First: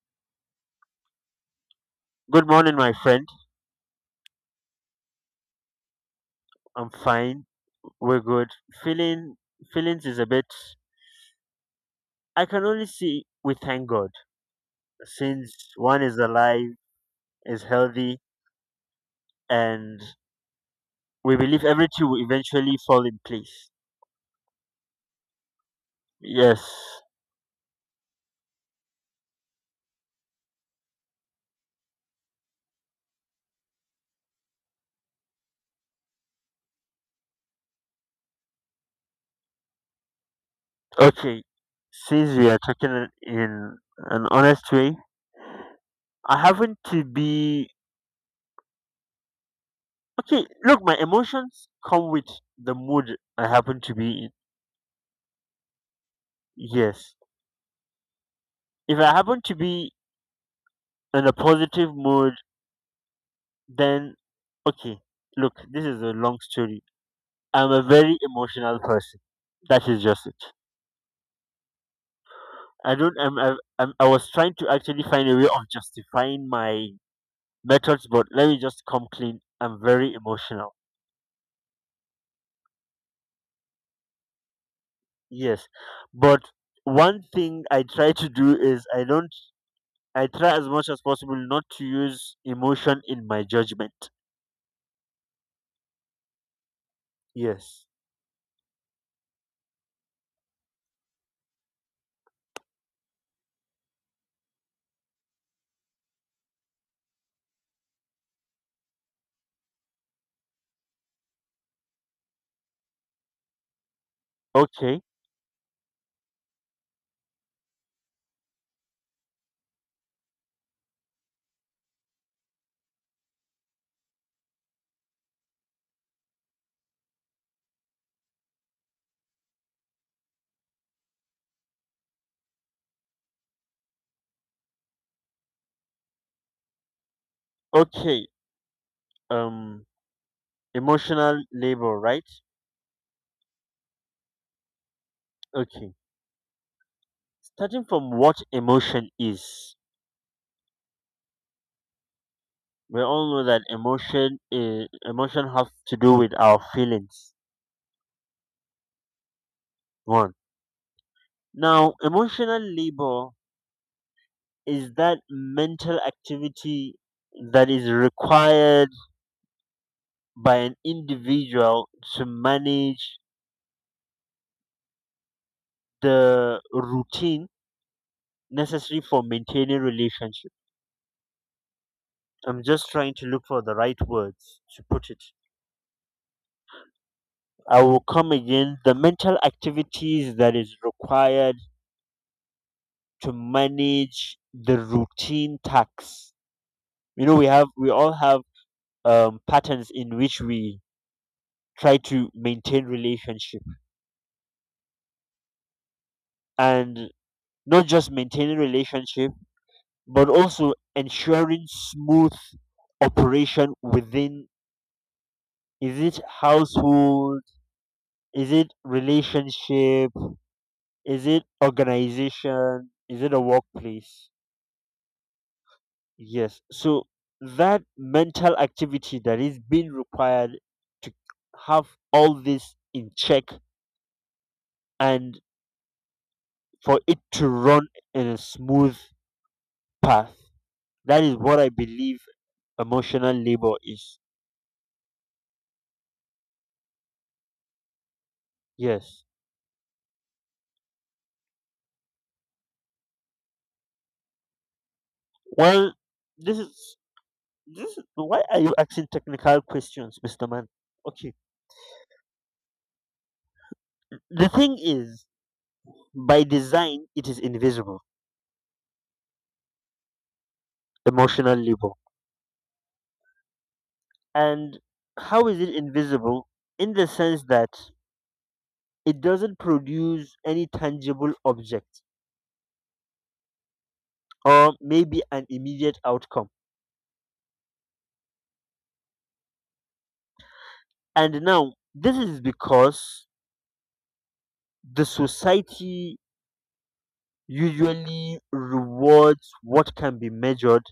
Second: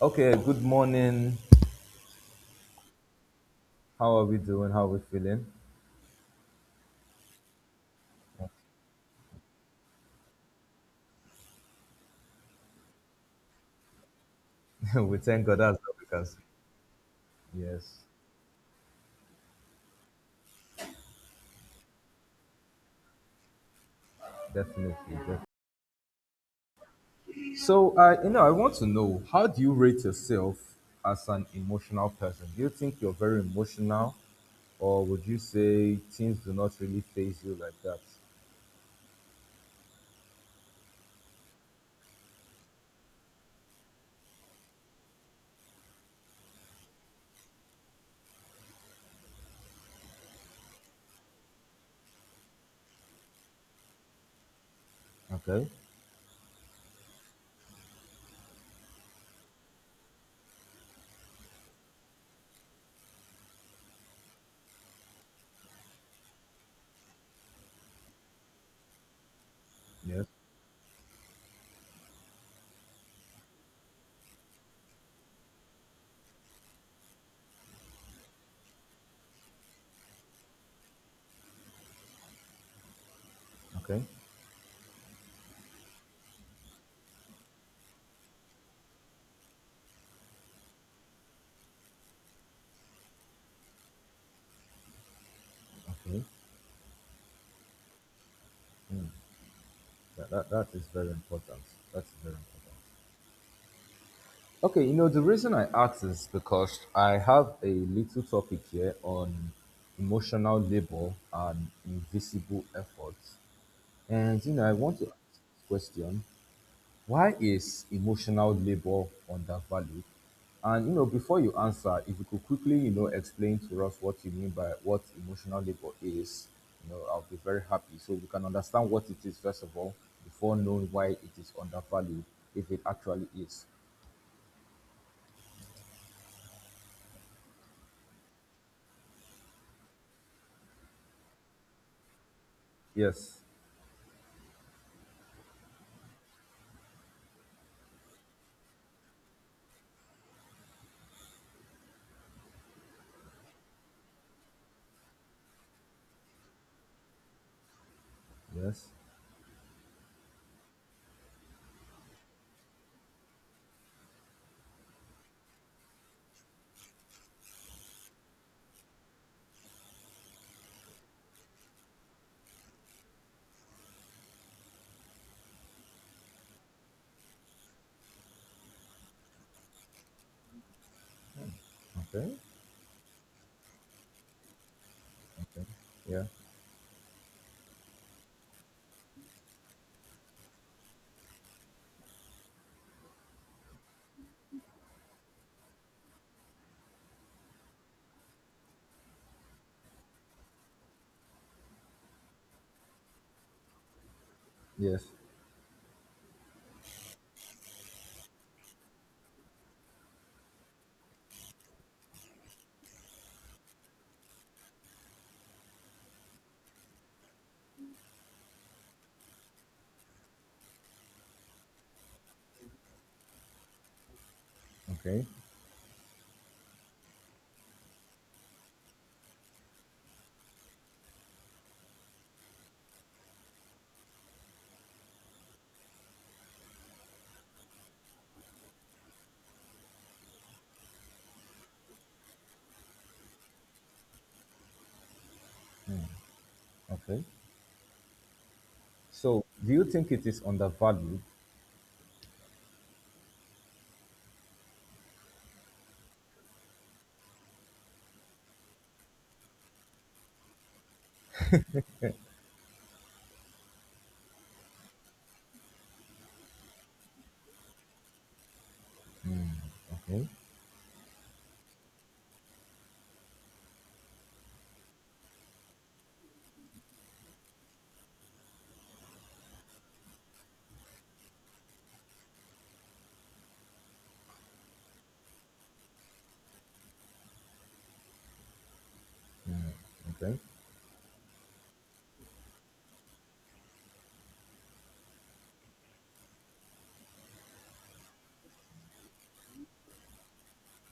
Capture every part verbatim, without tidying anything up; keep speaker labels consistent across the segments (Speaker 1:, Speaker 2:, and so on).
Speaker 1: Okay, good morning.
Speaker 2: Good morning, my friend.
Speaker 1: How are we doing? How are we feeling?
Speaker 2: I'm fine. We're good. Feeling feelings is a bit. I can only see we thank God
Speaker 1: we thank God
Speaker 2: since
Speaker 1: that's what
Speaker 2: one
Speaker 1: we
Speaker 2: is
Speaker 1: can see.
Speaker 2: alive, is
Speaker 1: Yes,
Speaker 2: healthy, and we believe everything will eventually fall in place.
Speaker 1: definitely. Definitely.
Speaker 2: Yes.
Speaker 1: So, uh, you know, I want to know, how do you rate yourself as an emotional person? Do you think you're very emotional, or would you say things do not really phase you like that?
Speaker 2: Okay. Since we are talking in an honest way, I happen to be okay. Look, my emotions come with the mood I happen to be in.
Speaker 1: Okay.
Speaker 2: Yes. If I happen to be in a positive mood. Then okay, look, this is a long story. I'm a very emotional person. That is
Speaker 1: Yes.
Speaker 2: just it. I don't. I'm, I- I'm. I was trying to actually find a way of justifying my methods, but let me just come clean. I'm very emotional.
Speaker 1: Okay.
Speaker 2: Yes, but one thing I try to do is I don't. I try as much as possible not to use emotion in my judgment.
Speaker 1: Okay.
Speaker 2: Yes.
Speaker 1: That, that, that is very important. That's very important. Okay, you know, the reason I ask is because I have a little topic here on emotional labor and invisible efforts. And, you know, I want
Speaker 2: Okay.
Speaker 1: to ask this question, why is emotional labor undervalued? And, you know, before you answer, if you could quickly, you know, explain to us what you mean by what emotional labor is, you know, I'll be very happy. So we can understand what it is, first of all, before knowing why it is undervalued, if it actually is.
Speaker 2: Okay. Um. Emotional labor, right?
Speaker 1: Yes.
Speaker 2: Okay. Starting from what emotion is, we all know that emotion is emotion have to do with our feelings.
Speaker 1: Yes.
Speaker 2: One, now emotional labor is that mental activity that is required by an individual to manage the routine necessary for maintaining relationship.
Speaker 1: Okay.
Speaker 2: I'm just trying to look for the right words to put it.
Speaker 1: Okay. Yeah.
Speaker 2: I will come again. The mental activities that is required to manage the routine tasks. You know, we have we all have um, patterns in which we try to maintain relationship
Speaker 1: Yes.
Speaker 2: and not just maintaining relationship, but also ensuring smooth operation within. Is it household, is it relationship, is it organization, is it a workplace?
Speaker 1: Okay.
Speaker 2: Yes. So that mental activity that is being required to have all this in check and for it to run in a smooth path. That is what I believe emotional labor is.
Speaker 1: Okay.
Speaker 2: Yes.
Speaker 1: So, do you think it is undervalued?
Speaker 2: Well, this is this is, why are you asking technical questions, Mister Man? Okay. The thing is, by design it is invisible,
Speaker 1: Okay.
Speaker 2: emotional labor. And how is it invisible? In the sense that it doesn't produce any tangible object or maybe an immediate outcome.
Speaker 1: Okay.
Speaker 2: And now, this is because the society usually rewards what can be measured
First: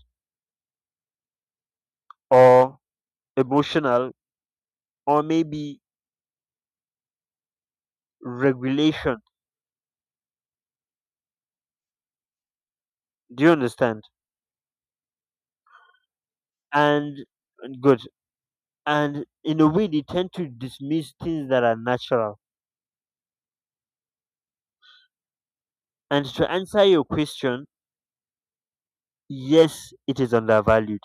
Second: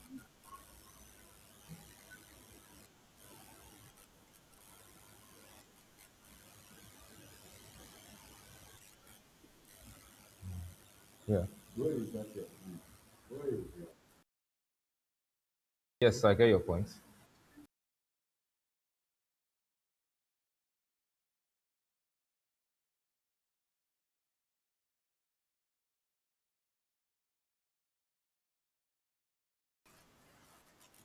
Speaker 2: or emotional or maybe regulation.
Speaker 1: Yeah.
Speaker 2: Do you understand?
Speaker 1: Yes, I get your point.
Speaker 2: And good. And in a way, they tend to dismiss things that are natural. And to answer your question, yes, it is undervalued.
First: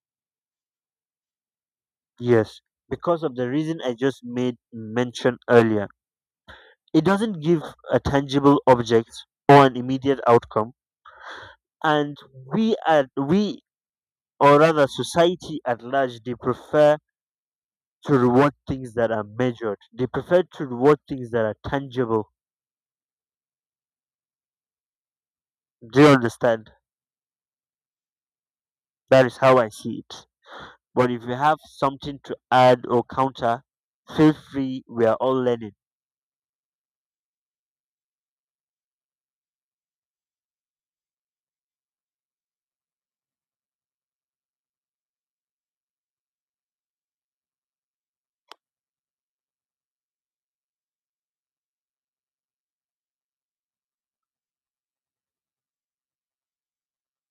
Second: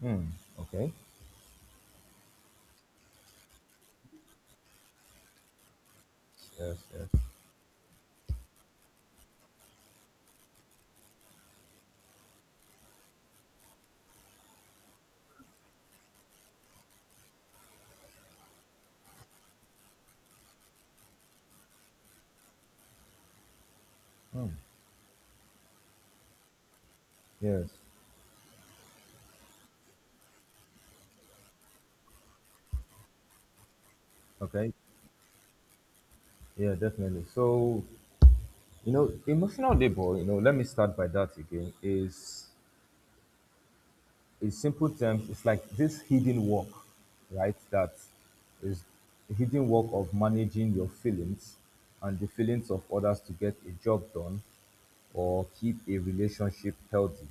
Speaker 1: Hmm. Okay.
Speaker 2: Yes, because of the reason I just made mention earlier.
Speaker 1: Yes.
Speaker 2: It
Speaker 1: Yes.
Speaker 2: doesn't give a tangible object or an immediate outcome, and we at we or rather society at large they prefer to reward things that are measured. They prefer to reward things that are tangible.
Speaker 1: Hmm.
Speaker 2: Do you understand?
Speaker 1: Yes.
Speaker 2: That is how I see it. But if you have something to add or counter, feel
Speaker 1: Okay.
Speaker 2: free. We are all learning.
Speaker 1: Yeah. Definitely. So, you know, emotional labor. You know, let me start by that again. Is, in simple terms, it's like this hidden work, right? That is the hidden work of managing your feelings and the feelings of others to get a job done or keep a relationship healthy.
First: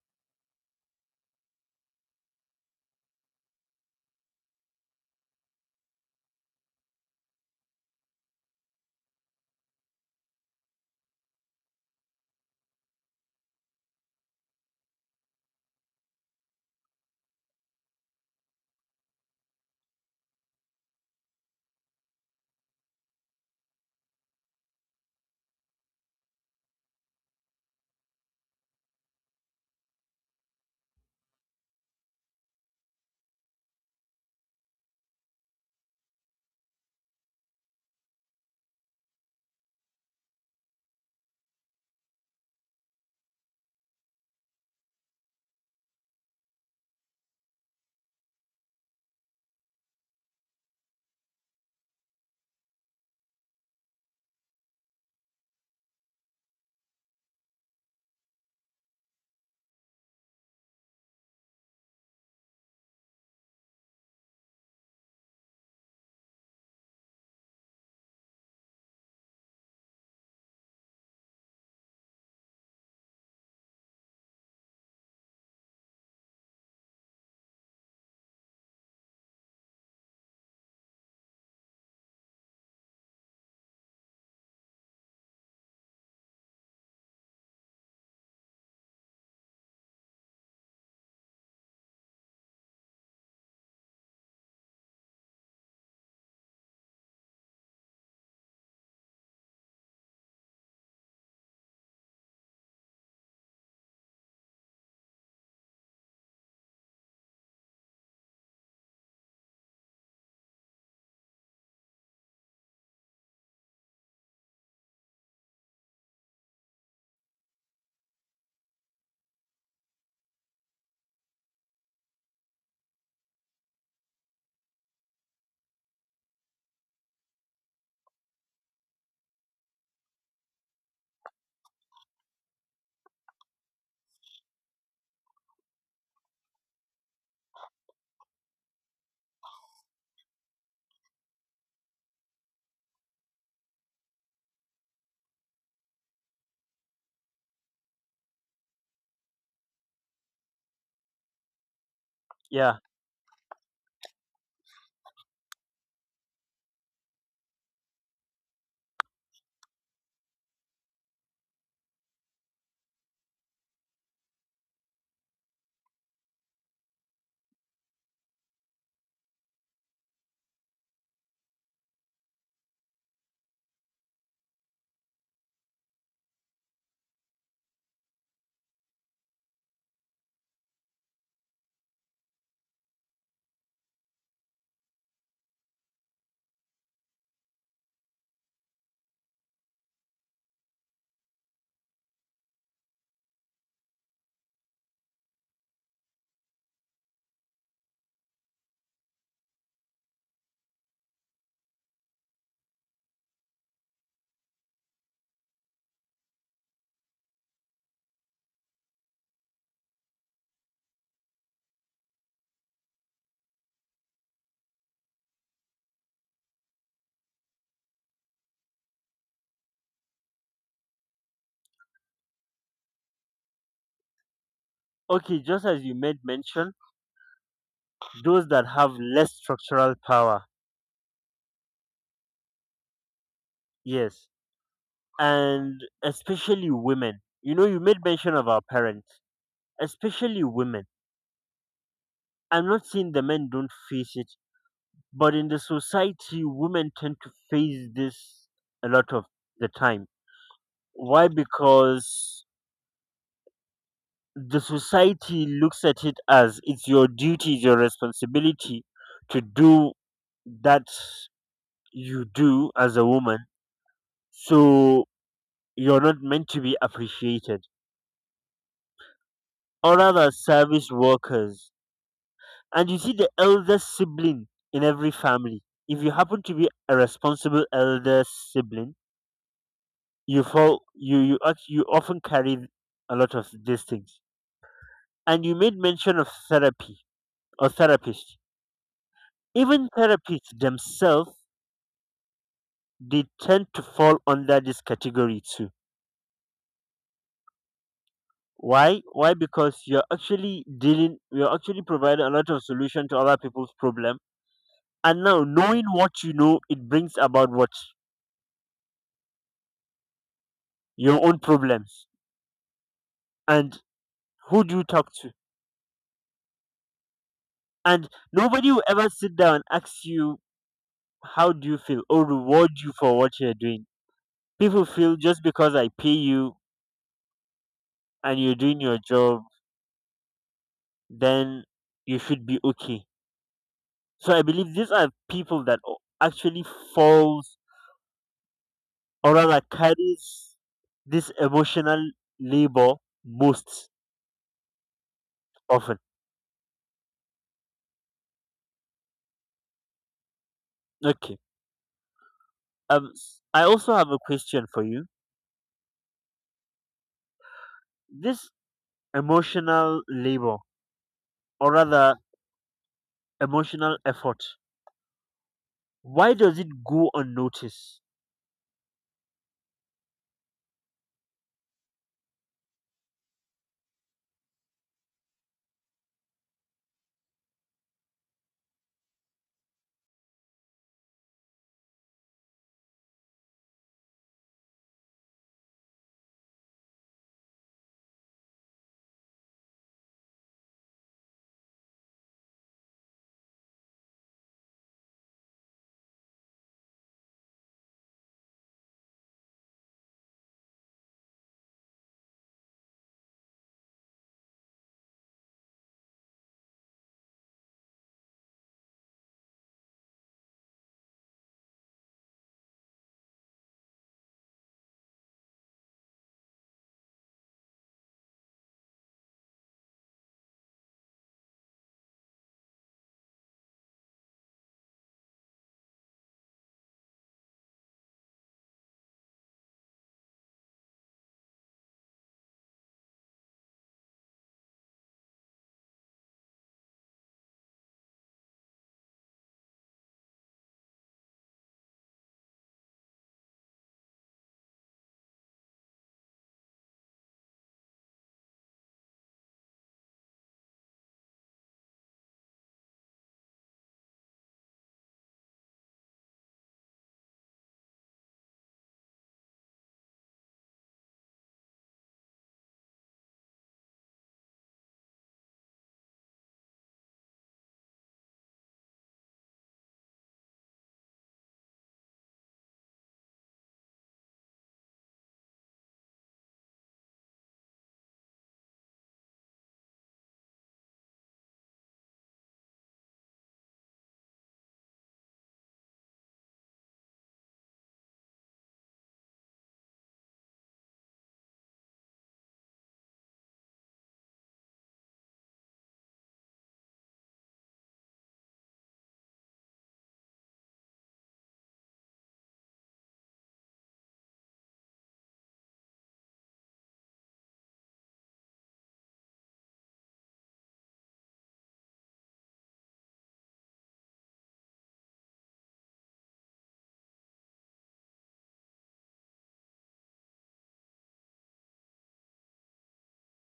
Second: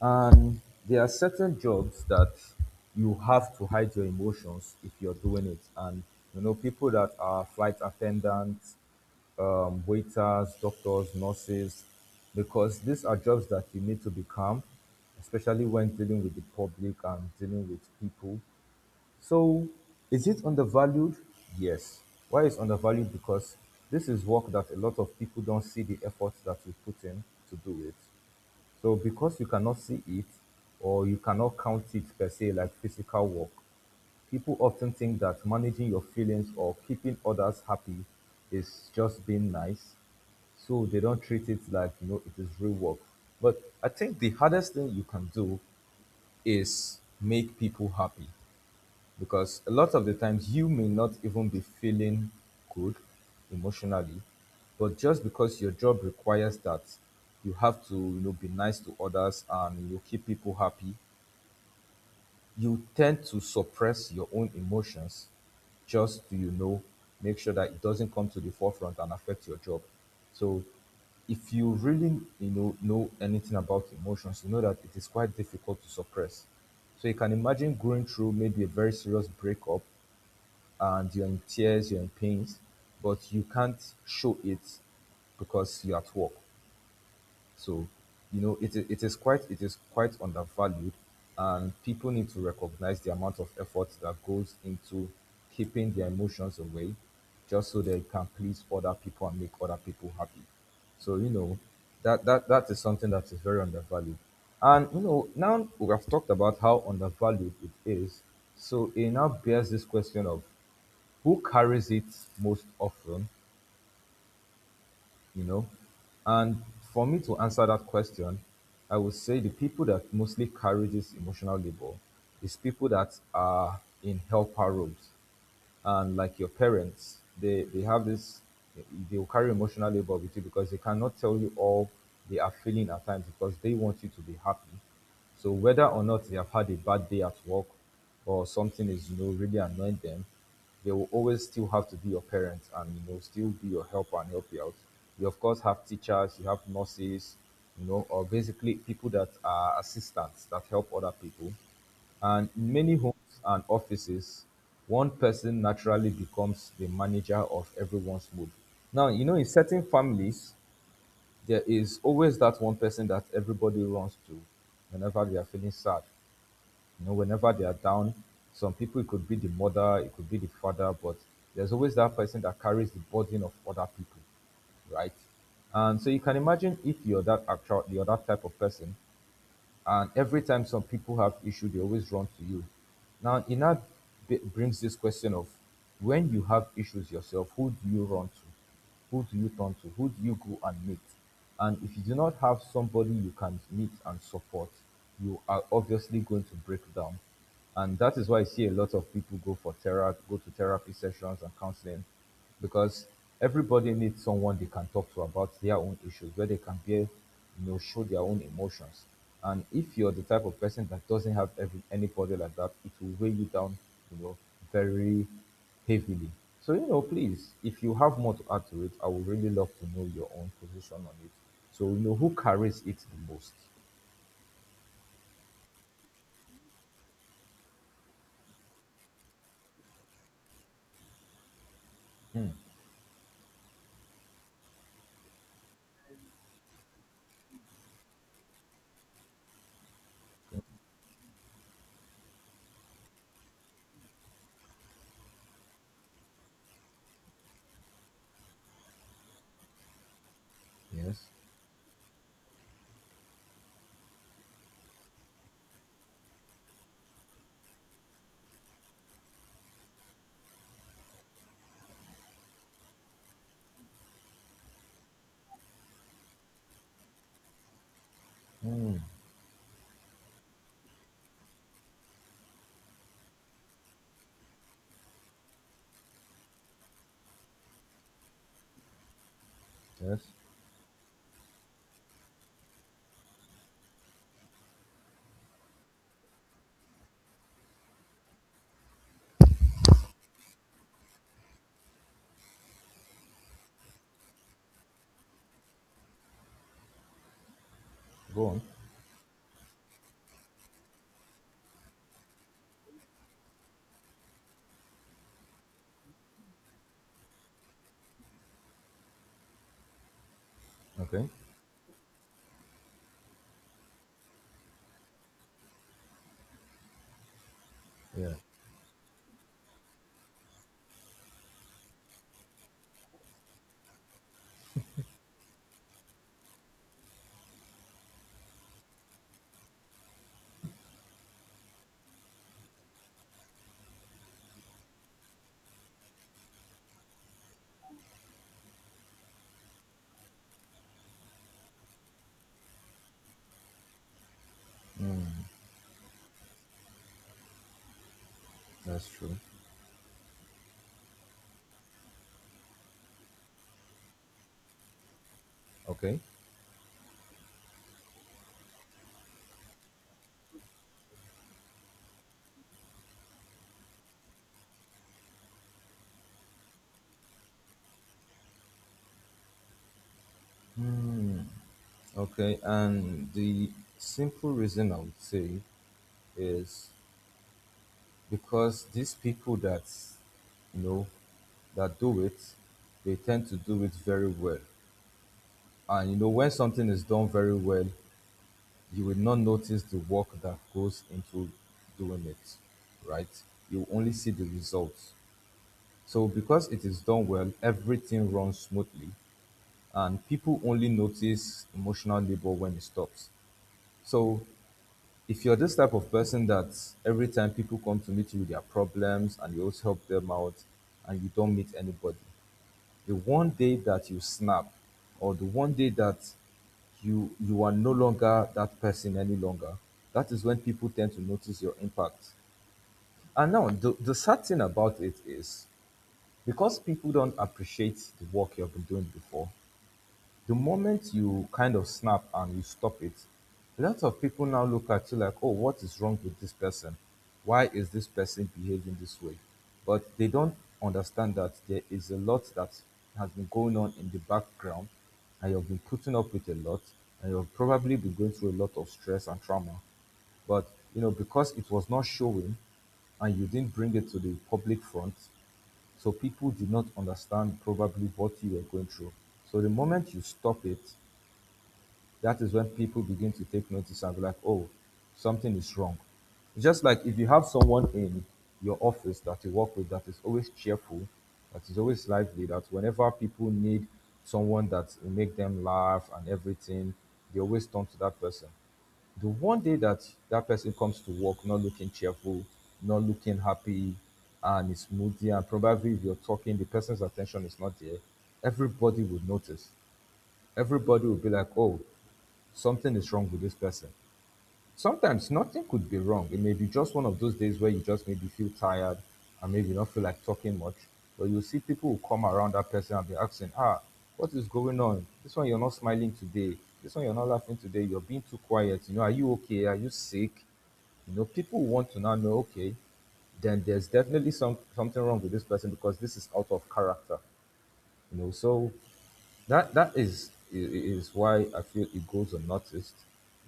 Speaker 1: And there are certain jobs that you have to hide your emotions if you're doing it. And you know, people that are flight attendants, um, waiters, doctors, nurses, because these are jobs that you need to be calm, especially when dealing with the public and dealing with people. So, is it undervalued? Yes. Why is undervalued? Because this is work that a lot of people don't see the effort that we put in to do it. So because you cannot see it or you cannot count it per se like physical work, people often think that managing your feelings or keeping others happy is just being nice. So they don't treat it like you know it is real work. But I think the hardest thing you can do is make people happy, because a lot of the times you may not even be feeling good emotionally, but just because your job requires that you have to you know be nice to others and you keep people happy, you tend to suppress your own emotions just to you know make sure that it doesn't come to the forefront and affect your job. So if you really you know know anything about emotions, you know that it is quite difficult to suppress. So you can imagine going through maybe a very serious breakup, and you're in tears, you're in pains, but you can't show it because you're at work. So, you know, it, it is quite it is quite undervalued, and people need to recognize the amount of effort that goes into keeping their emotions away, just so they can please other people and make other people happy. So, you know, that that that is something that is very undervalued. And you know, now we have talked about how undervalued it is. So it now bears this question of who carries it most often, you know? And for me to answer that question, I would say the people that mostly carry this emotional labor is people that are in helper roles. And like your parents, they they have this, they will carry emotional labor with you because they cannot tell you all they are feeling at times because they want you to be happy. So whether or not they have had a bad day at work or something is you know really annoying them, they will always still have to be your parents, and you know still be your helper and help you out. You of course have teachers, you have nurses, you know, or basically people that are assistants that help other people. And in
Speaker 2: Yeah.
Speaker 1: many homes and offices, one person naturally becomes the manager of everyone's mood. Now, you know, in certain families, there is always that one person that everybody runs to whenever they are feeling sad. You know, whenever they are down, some people, it could be the mother, it could be the father, but there's always that person that carries the burden of other people, right? And so you can imagine if you're that actual, you're that type of person, and every time some people have issue they always run to you. Now it now b- brings this question of, when you have issues yourself, who do you run to, who do you turn to, who do you go and meet? And if you do not have somebody you can meet and support, you are obviously going to break down. And that is why I see a lot of people go for therapy, go to therapy sessions and counseling, because everybody needs someone they can talk to about their own issues, where they can be, you know, show their own emotions. And if you're the type of person that doesn't have every, anybody like that, it will weigh you down, you know, very heavily. So you know, please, if you have more to add to it, I would really love to know your own position on it. So you know who carries it the most.
Speaker 2: Okay, just as you made mention, those that have less structural power. Yes, and especially women. You know, you made mention of our parents, especially women. I'm not saying the men don't face it, but in the society, women tend to face this a lot of the time.
Speaker 1: Yes.
Speaker 2: Why? Because the society looks at it as it's your duty, it's your responsibility to do that you do as a woman. So you're not meant to be appreciated. Or rather, service workers. And you see the eldest sibling in every family. If you happen to be a responsible elder sibling,
Speaker 1: Yes.
Speaker 2: you fall you you act- you often carry a lot of these things. And you made mention of therapy or therapist. Even therapists themselves they tend to fall under this category too.
Speaker 1: Go on.
Speaker 2: Why? Why? Because you're actually dealing you're actually providing a lot of solution to other people's problem. And now knowing what you know, it brings about what your
Speaker 1: Okay.
Speaker 2: own problems. And who do you talk to? And
Speaker 1: Yeah.
Speaker 2: nobody will ever sit down and ask you how do you feel or reward you for what you're doing. People feel just because I pay you and you're doing your job, then you should be okay. So I believe these are people that o- actually falls or rather carries this emotional labor most
Speaker 1: Mm.
Speaker 2: often.
Speaker 1: That's true.
Speaker 2: Okay. Um s- I also have a question for you.
Speaker 1: Okay.
Speaker 2: This emotional labor or rather emotional effort, why does it go unnoticed?
Speaker 1: Okay. And the simple reason I would say is because these people that you know that do it, they tend to do it very well. And you know, when something is done very well, you will not notice the work that goes into doing it, right? You only see the results. So because it is done well, everything runs smoothly, and people only notice emotional labor when it stops. So if you're this type of person that every time people come to meet you with their problems and you always help them out, and you don't meet anybody, the one day that you snap, or the one day that you you are no longer that person any longer, that is when people tend to notice your impact. And now, the, the sad thing about it is, because people don't appreciate the work you've been doing before, the moment you kind of snap and you stop it, a lot of people now look at you like, oh, what is wrong with this person? Why is this person behaving this way? But they don't understand that there is a lot that has been going on in the background, and you've been putting up with a lot, and you've probably been going through a lot of stress and trauma. But you know, because it was not showing, and you didn't bring it to the public front, so people did not understand probably what you were going through. So the moment you stop it, that is when people begin to take notice and be like, oh, something is wrong. Just like if you have someone in your office that you work with that is always cheerful, that is always lively, that whenever people need someone that will make them laugh and everything, they always turn to that person. The one day that that person comes to work not looking cheerful, not looking happy, and is moody, and probably if you're talking, the person's attention is not there, everybody would notice. Everybody would be like, oh, something is wrong with this person. Sometimes nothing could be wrong. It may be just one of those days where you just maybe feel tired, and maybe not feel like talking much. But you see people who come around that person and be asking, ah, what is going on? This one you're not smiling today. This one you're not laughing today. You're being too quiet. You know, are you okay? Are you sick? You know, people want to now know, okay, then there's definitely some something wrong with this person because this is out of character. You know so that that is i- i- is why I feel it goes unnoticed,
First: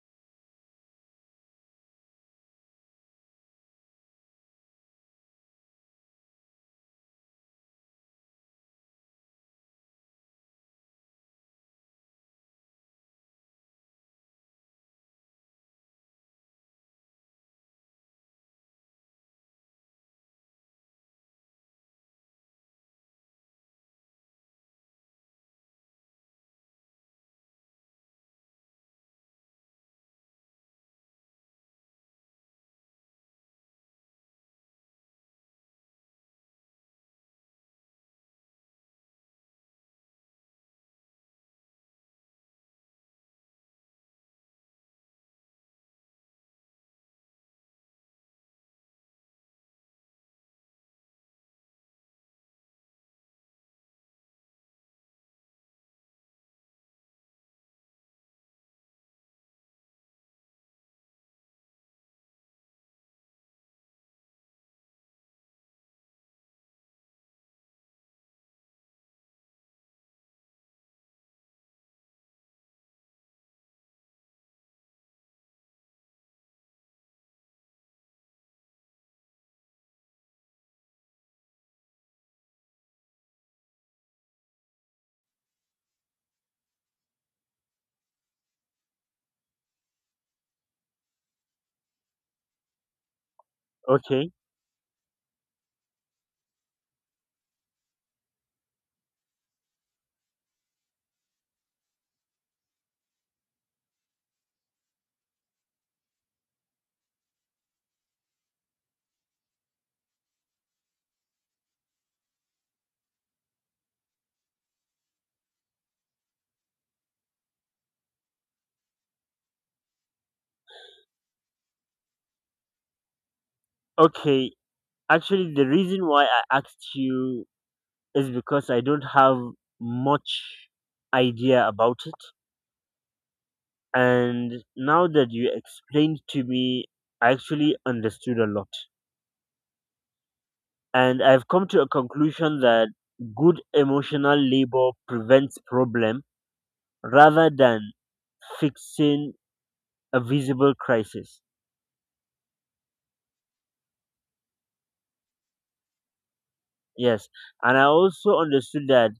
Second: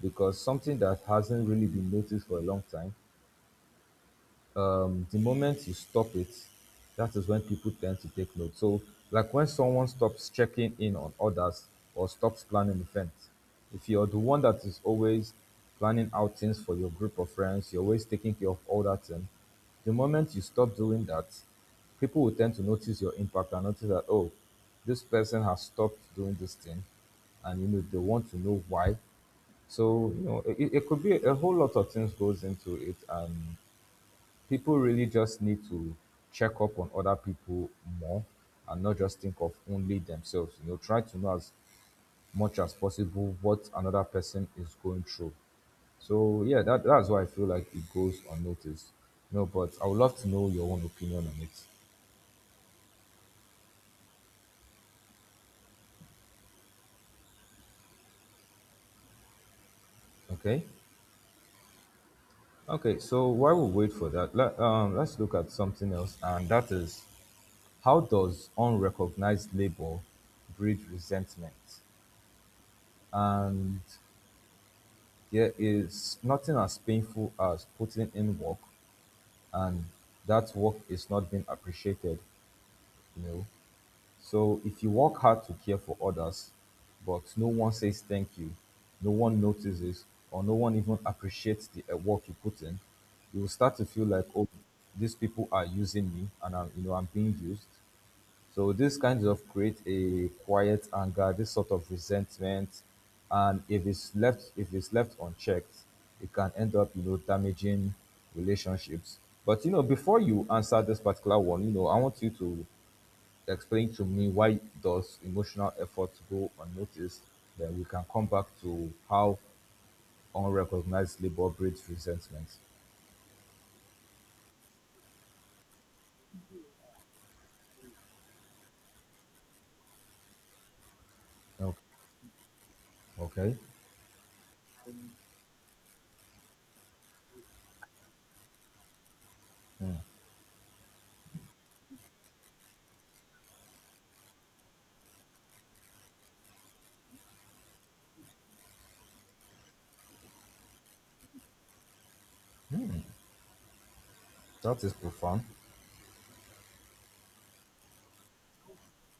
Speaker 1: because something that hasn't really been noticed for a long time, um, the moment you stop it, that is when people tend to take note. So, like when someone stops checking in on others or stops planning events, if you're the one that is always planning outings for your group of friends, you're always taking care of all that thing, the moment you stop doing that, people will tend to notice your impact and notice that, oh, this person has stopped doing this thing, and you know they want to know why. So you know it, it could be a whole lot of things goes into it, and people really just need to check up on other people more, and not just think of only themselves. You know, try to know as much as possible what another person is going through. So yeah, that, that's why I feel like it goes unnoticed. No, but I would love to know your own opinion on it. Okay. Okay. So while we wait for that, let, um, let's look at something else, and that is how does unrecognized labor breed resentment? And there is nothing as painful as putting in work and that work is not being appreciated, you know. So if you work hard to care for others, but no one says thank you, no one notices, or no one even appreciates the uh, work you put in, you will start to feel like,
Speaker 2: Okay,
Speaker 1: oh, these people are using me and I'm, you know, I'm being used. So this kind of create a quiet anger, this sort of resentment, and if it's left if it's left unchecked, it can end up, you know, damaging relationships. But you know, before you answer this particular one, you know I want you to explain to me, why does emotional effort go unnoticed? Then we can come back to how unrecognized labor breeds resentment.
Speaker 2: okay. Actually, the reason why I asked you is because I don't have much idea
Speaker 1: Okay,
Speaker 2: about it,
Speaker 1: okay,
Speaker 2: and now that you explained to me, I actually understood a lot. And I've come to a conclusion that good emotional labor prevents problem rather than fixing a visible crisis.
Speaker 1: that is profound.
Speaker 2: Yes, and I also understood that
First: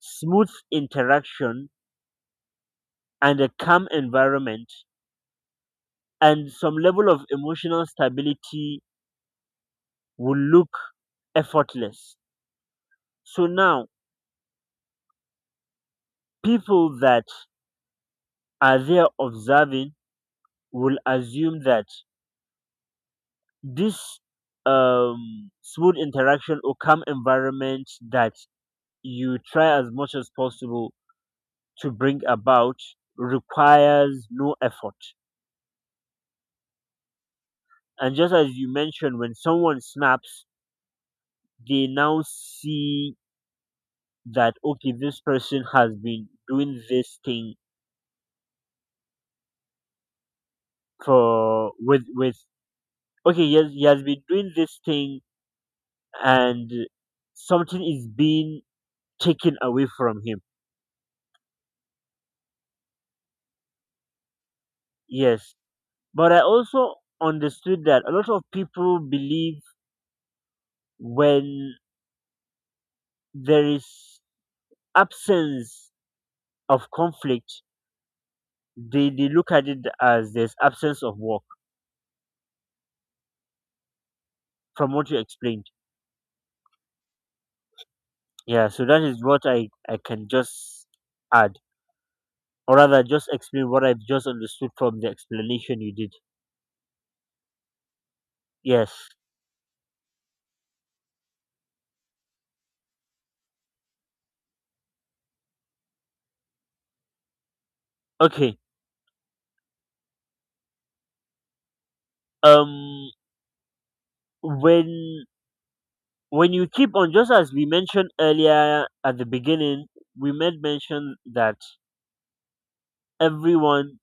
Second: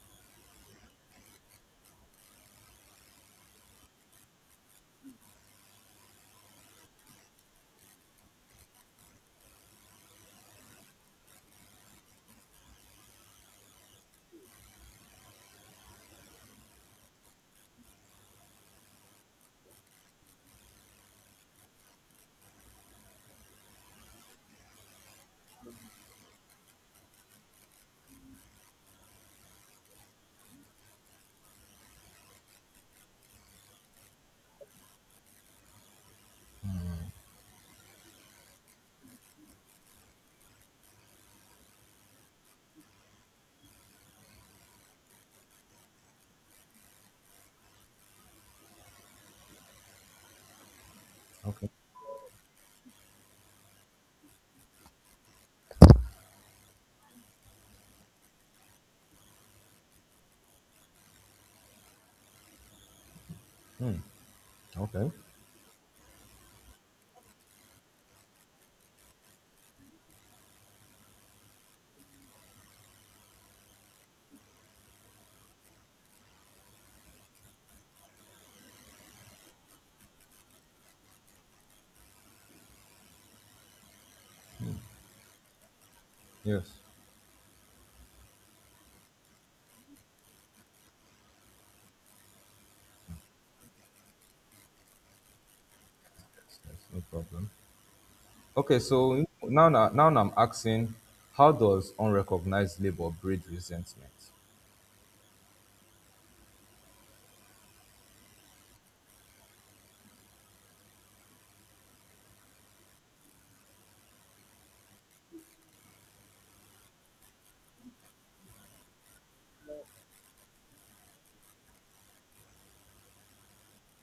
Speaker 2: smooth interaction and a calm environment and some level of emotional stability will look effortless. So now, people that are there observing will assume that this um, smooth interaction or calm environment that you try as much as possible to bring about requires no effort. And just as you mentioned, when someone snaps, they now see that, okay, this person has been doing this thing
Speaker 1: Okay,
Speaker 2: for with with okay yes he has been doing this thing, and something is being taken away from him.
Speaker 1: hmm. Okay,
Speaker 2: Yes, but I also understood that a lot of people believe when there is absence of conflict, they, they look at it as there's absence of work from what you explained.
Speaker 1: yes,
Speaker 2: Yeah, so that is what i i can just add or rather just explain what I've just understood from the explanation you did.
Speaker 1: yes, yes, no problem. Okay,
Speaker 2: Yes.
Speaker 1: so now, now, now I'm asking, how does unrecognized labor breed resentment?
Speaker 2: Okay. Um when when you keep on, just as we mentioned earlier at the beginning, we made mention that everyone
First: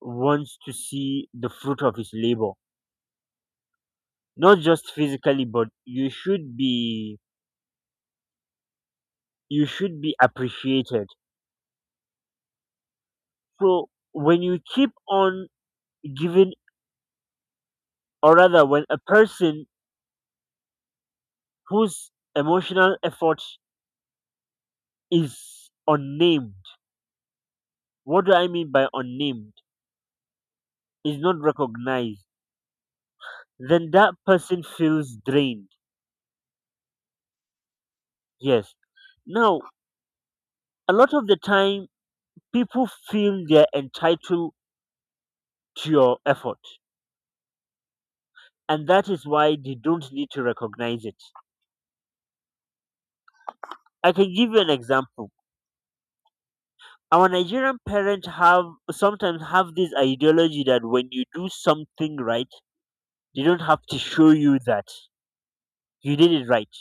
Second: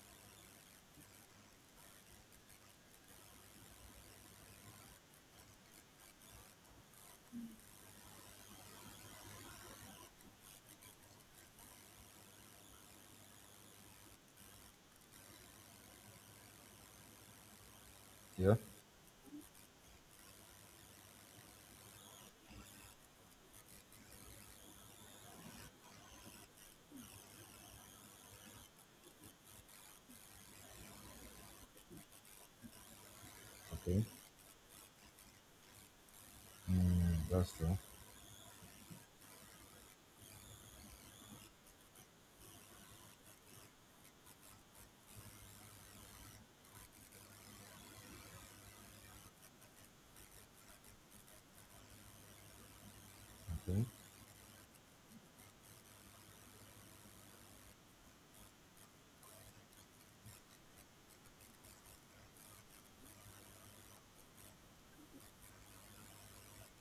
Speaker 2: wants to see the fruit of his labor. Not just physically, but you should be you should be appreciated. So when you keep on giving or
Speaker 1: Yeah.
Speaker 2: rather when a person whose emotional effort is unnamed. What do I mean by unnamed? Is not recognized. Then
Speaker 1: Okay.
Speaker 2: that person feels drained.
Speaker 1: Mm, that's true.
Speaker 2: Yes. Now, a lot of the time, people feel they're entitled to your effort, and that is why they don't need to recognize it.
Speaker 1: Okay.
Speaker 2: I can give you an example. Our Nigerian parents have sometimes have this ideology that when you do something right, they don't have to show you that you did it right.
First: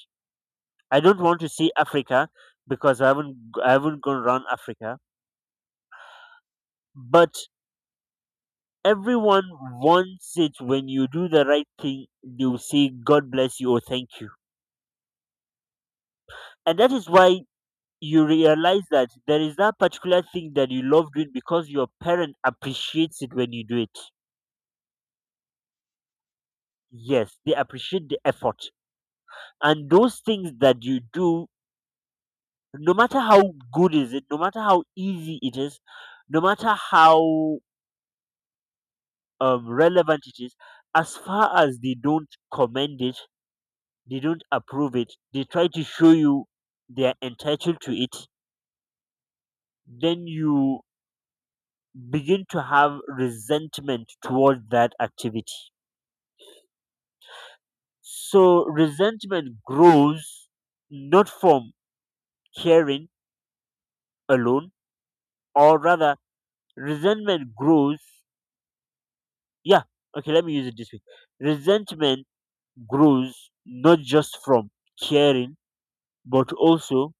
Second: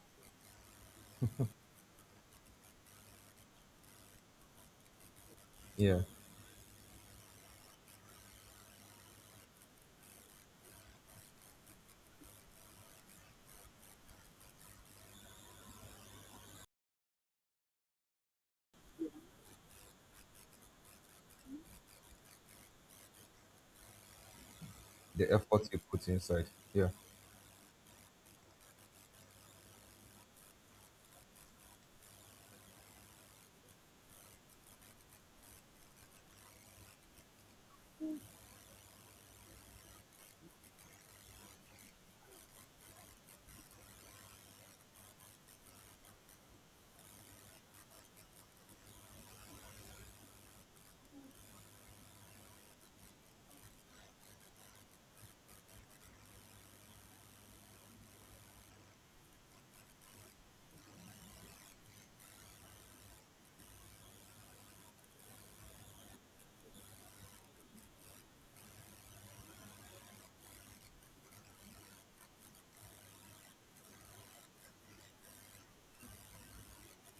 Speaker 2: I don't want to see Africa because I haven't g- I haven't gone around Africa.
Speaker 1: Yeah.
Speaker 2: But everyone wants it, when you do the right thing, they'll say God bless you or thank you. And that is why you realize that there is that particular thing that you love doing because your parent appreciates it when you do it.
Speaker 1: The effort you put inside. Yeah.
Speaker 2: Yes, they appreciate the effort. And those things that you do, no matter how good is it, no matter how easy it is, no matter how um, relevant it is, as far as they don't commend it, they don't approve it, they try to show you they are entitled to it, then you begin to have resentment toward that activity. So resentment grows not from caring alone, or rather, resentment grows. Yeah, okay, let me use it this way. Resentment grows not just from caring, but also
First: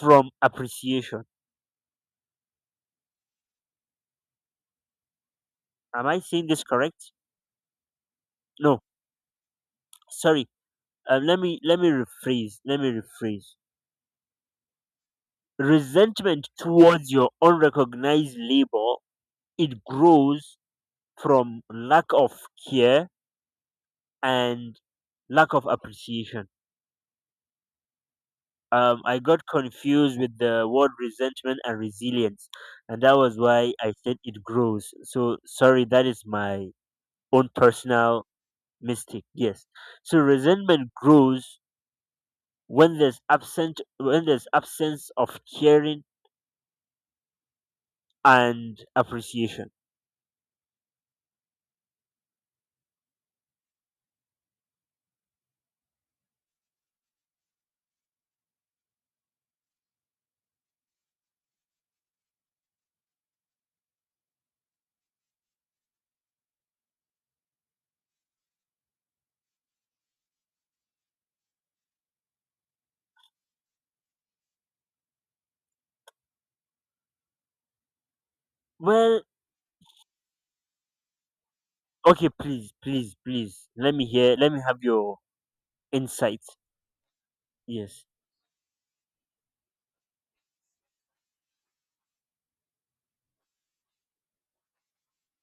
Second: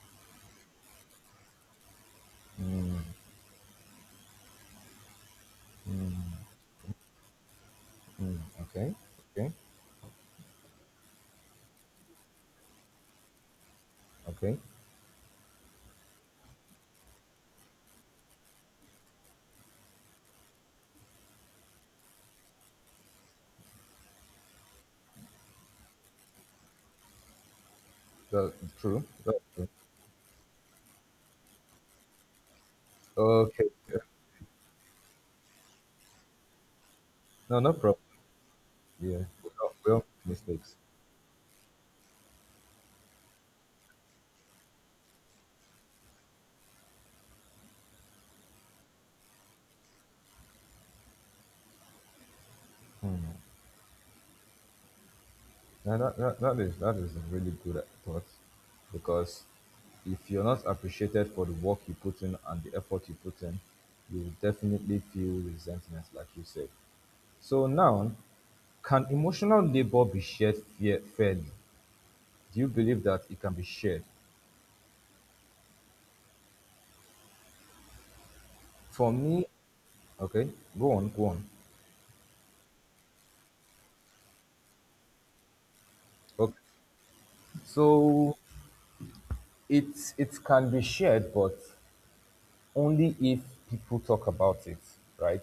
Speaker 2: from appreciation. Am I saying this correct?
Speaker 1: Mm,
Speaker 2: No,
Speaker 1: okay. Okay.
Speaker 2: sorry. Uh, let me let me rephrase. Let me rephrase.
Speaker 1: Okay.
Speaker 2: Resentment towards your unrecognized labor, it grows from lack of care and lack of appreciation.
Speaker 1: That's true.
Speaker 2: Um, I
Speaker 1: That's
Speaker 2: got
Speaker 1: true.
Speaker 2: confused with the word resentment and resilience, and that was
Speaker 1: Okay.
Speaker 2: why I
Speaker 1: Yeah.
Speaker 2: said it grows. So sorry, that is my own
Speaker 1: No, no problem.
Speaker 2: personal mistake.
Speaker 1: Yeah. We
Speaker 2: Yes.
Speaker 1: all, we all
Speaker 2: So
Speaker 1: make mistakes.
Speaker 2: resentment grows when there's absent when there's absence of caring and appreciation.
Speaker 1: Yeah, that, that, that is that is a really good thought because if you're not appreciated for the work you put in and the effort you put in, you will definitely feel resentment, like you said. So now, can emotional labor be shared fair, fairly? Do you believe that it can be shared? For
Speaker 2: Well,
Speaker 1: me, okay, go on, go on.
Speaker 2: okay, please, please, please. Let me hear. Let me have your insight.
Speaker 1: Okay,
Speaker 2: Yes,
Speaker 1: so it it can be shared, but only if people talk about it, right?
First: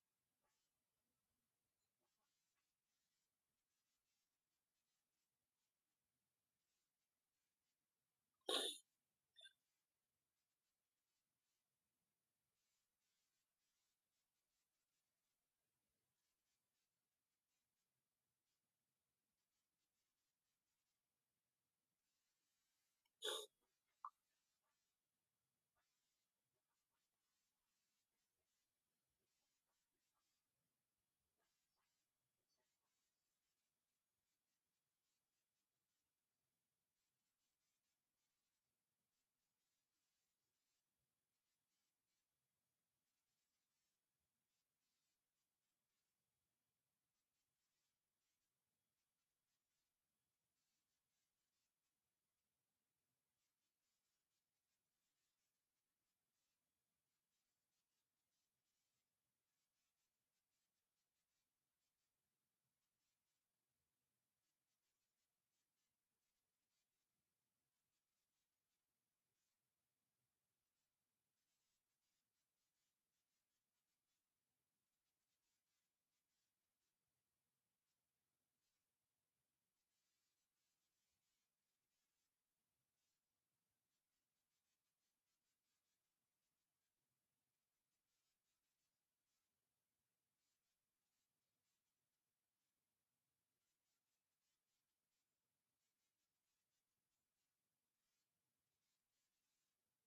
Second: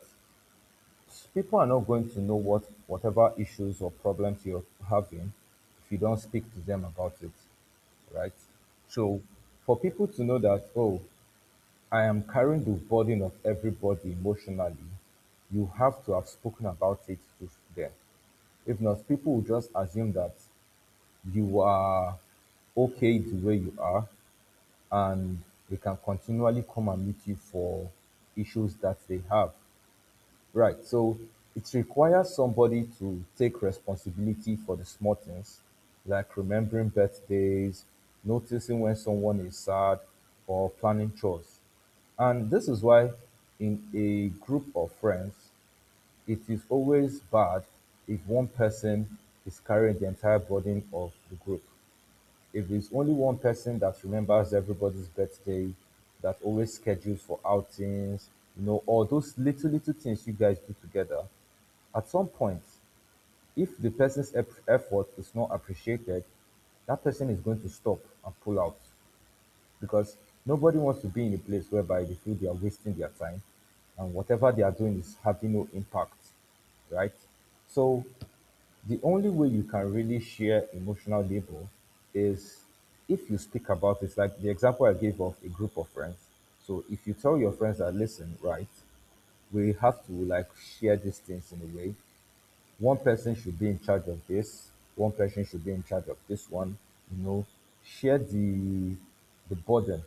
Speaker 1: People are not going to know what whatever issues or problems you're having if you don't speak to them about it, right? So for people to know that, oh, I am carrying the burden of everybody emotionally, you have to have spoken about it to them. If not, people will just assume that you are okay the way you are and they can continually come and meet you for issues that they have. Right. So it requires somebody to take responsibility for the small things, like remembering birthdays, noticing when someone is sad, or planning chores. And this is why, in a group of friends, it is always bad if one person is carrying the entire burden of the group. If it's only one person that remembers everybody's birthday, that always schedules for outings, you know, all those little, little things you guys do together, at some point, if the person's ep- effort is not appreciated, that person is going to stop and pull out because nobody wants to be in a place whereby they feel they are wasting their time and whatever they are doing is having no impact, right? So the only way you can really share emotional labor is if you speak about it, like the example I gave of a group of friends. So if you tell your friends that, listen, right, we have to, like, share these things in a way. One person should be in charge of this, one person should be in charge of this one, you know. Share the the burden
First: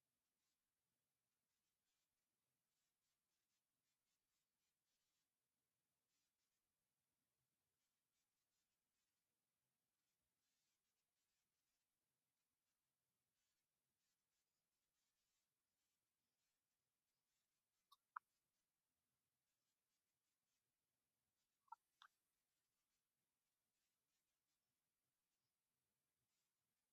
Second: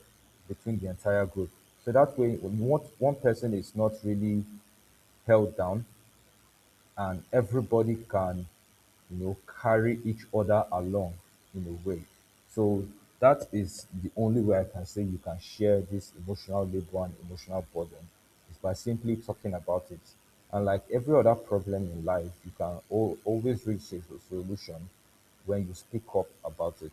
Speaker 1: between the entire group, so that way when one, one person is not really held down and everybody can, you know, carry each other along in a way. So that is the only way I can say you can share this emotional labor and emotional burden, is by simply talking about it. And like every other problem in life, you can al- always reach a solution when you speak up about it.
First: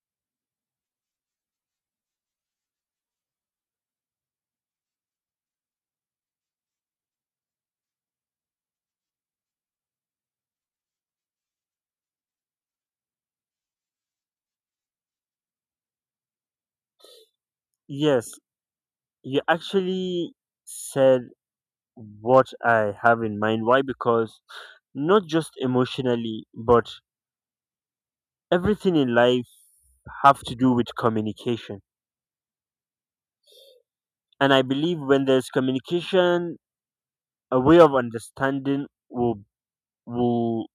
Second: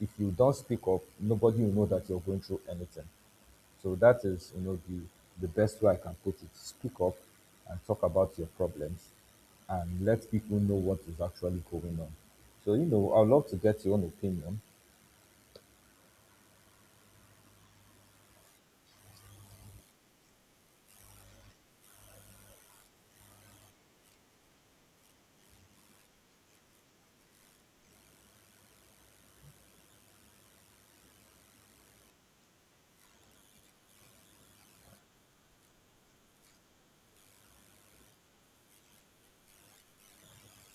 Speaker 1: If you don't speak up, nobody will know that you're going through anything. So that is, you know, the, the best way I can put it. Speak up and talk about your problems and let people know what is actually going on. So, you know, I'd love to get your own opinion.
Speaker 2: yes. You actually said what I have in mind. Why? Because not just emotionally, but everything in life have to do with communication. And I believe when there's communication, a way of understanding will will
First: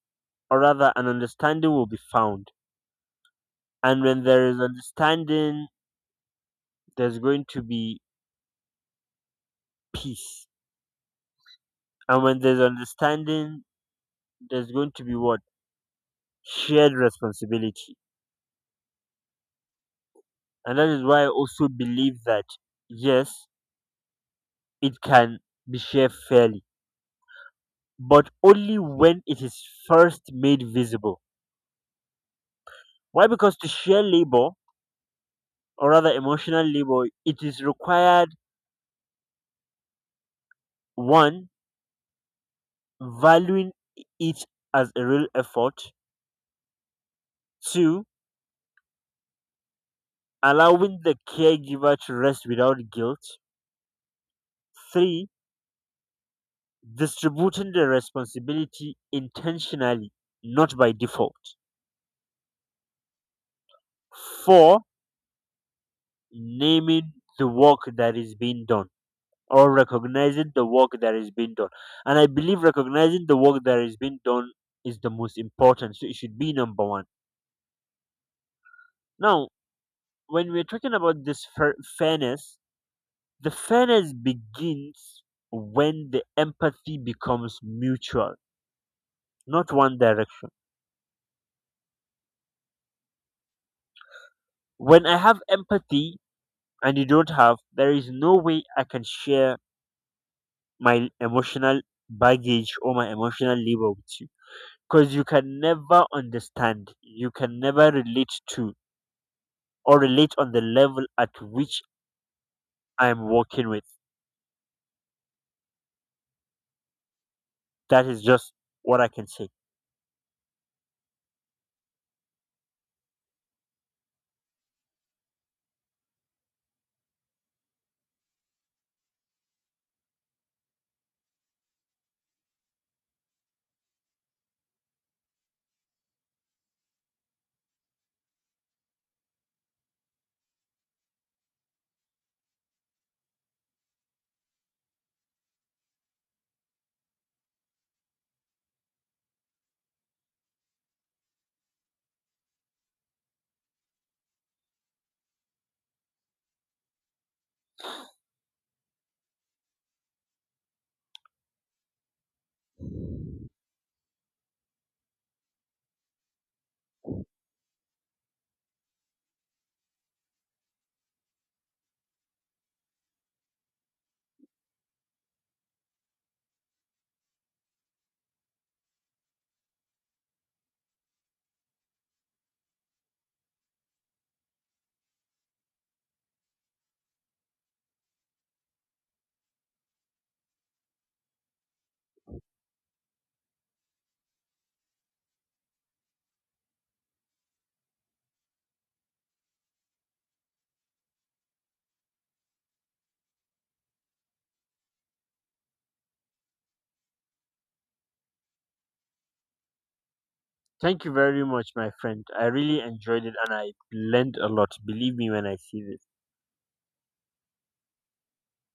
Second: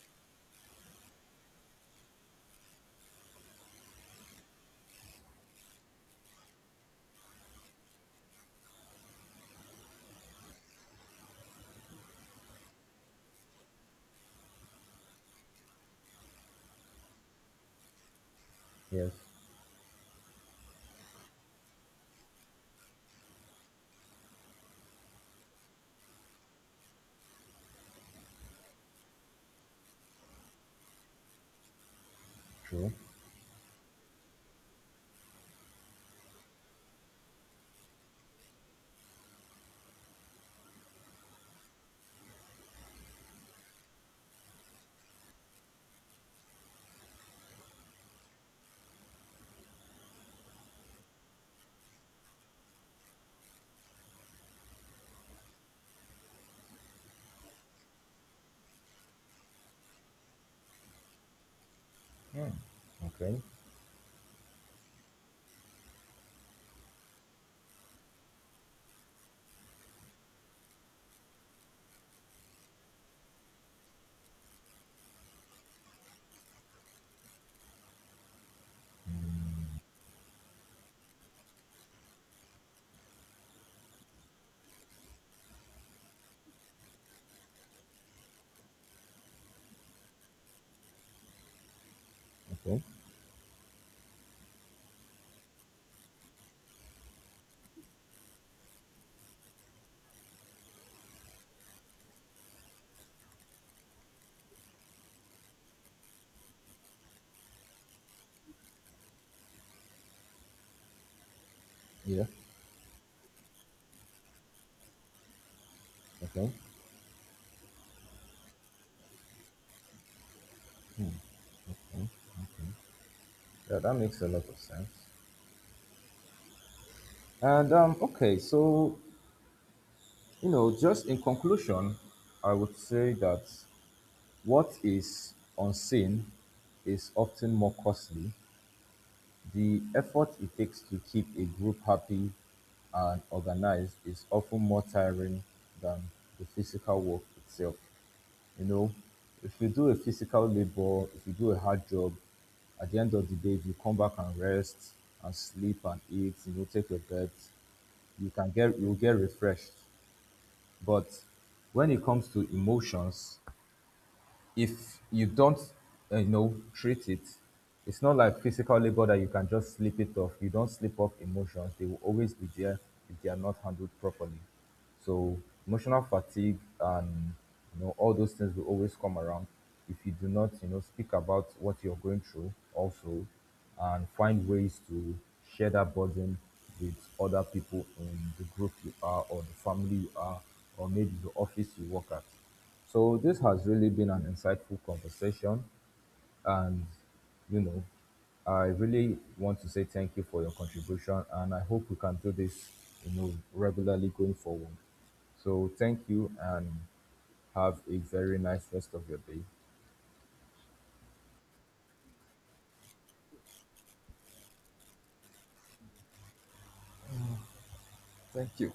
Speaker 2: or rather an understanding will be found. And when there is understanding, there's going to be peace. And when there's understanding, there's going to be what, shared responsibility.
Speaker 1: Yes,
Speaker 2: And that is why I also believe that yes, it can be shared fairly, but only when it is first made visible.
Speaker 1: true.
Speaker 2: Why? Because to share labor or rather emotional labor, it is required. One, valuing it as a real effort. Two, allowing the caregiver to rest without guilt. Three, distributing the responsibility intentionally, not by default.
Speaker 1: Hmm. Okay,
Speaker 2: Four, naming the work that is being done or recognizing the work that is being done. And I believe recognizing the work that is being done is the most important. So it should be number one. Now, when we're talking about this fair- fairness, the fairness begins when the empathy becomes mutual, not one direction.
Speaker 1: okay.
Speaker 2: When I have empathy and you don't have, there is no way I can share my emotional baggage or my emotional labor with you. Because you can never understand, you can never relate to, or relate on the level at which
Speaker 1: Yeah,
Speaker 2: I'm working with.
Speaker 1: okay.
Speaker 2: That is just what I can say.
Speaker 1: Mm. Yeah, that makes a lot of sense. And um, okay, so, you know, just in conclusion, I would say that what is unseen is often more costly. The effort it takes to keep a group happy and organized is often more tiring than the physical work itself. You know, if you do a physical labor, if you do a hard job, at the end of the day, if you come back and rest and sleep and eat, you know, take your bed, you can get you'll get refreshed. But when it comes to emotions, if you don't, uh, you know, treat it, it's not like physical labor that you can just slip it off. You don't slip off emotions; they will always be there if they are not handled properly. So emotional fatigue and, you know, all those things will always come around if you do not, you know, speak about what you're going through also, and find ways to share that burden with other people in the group you are or the family you are or maybe the office you work at. So this has really been an insightful conversation, and, you know, I really want to say thank you for your contribution, and I hope we can do this, you know, regularly going forward. So thank you, and have a very nice rest of your day.
Speaker 2: Thank you very much, my friend. I really enjoyed it and I learned a lot. Believe me when I see this.
Speaker 1: Thank you.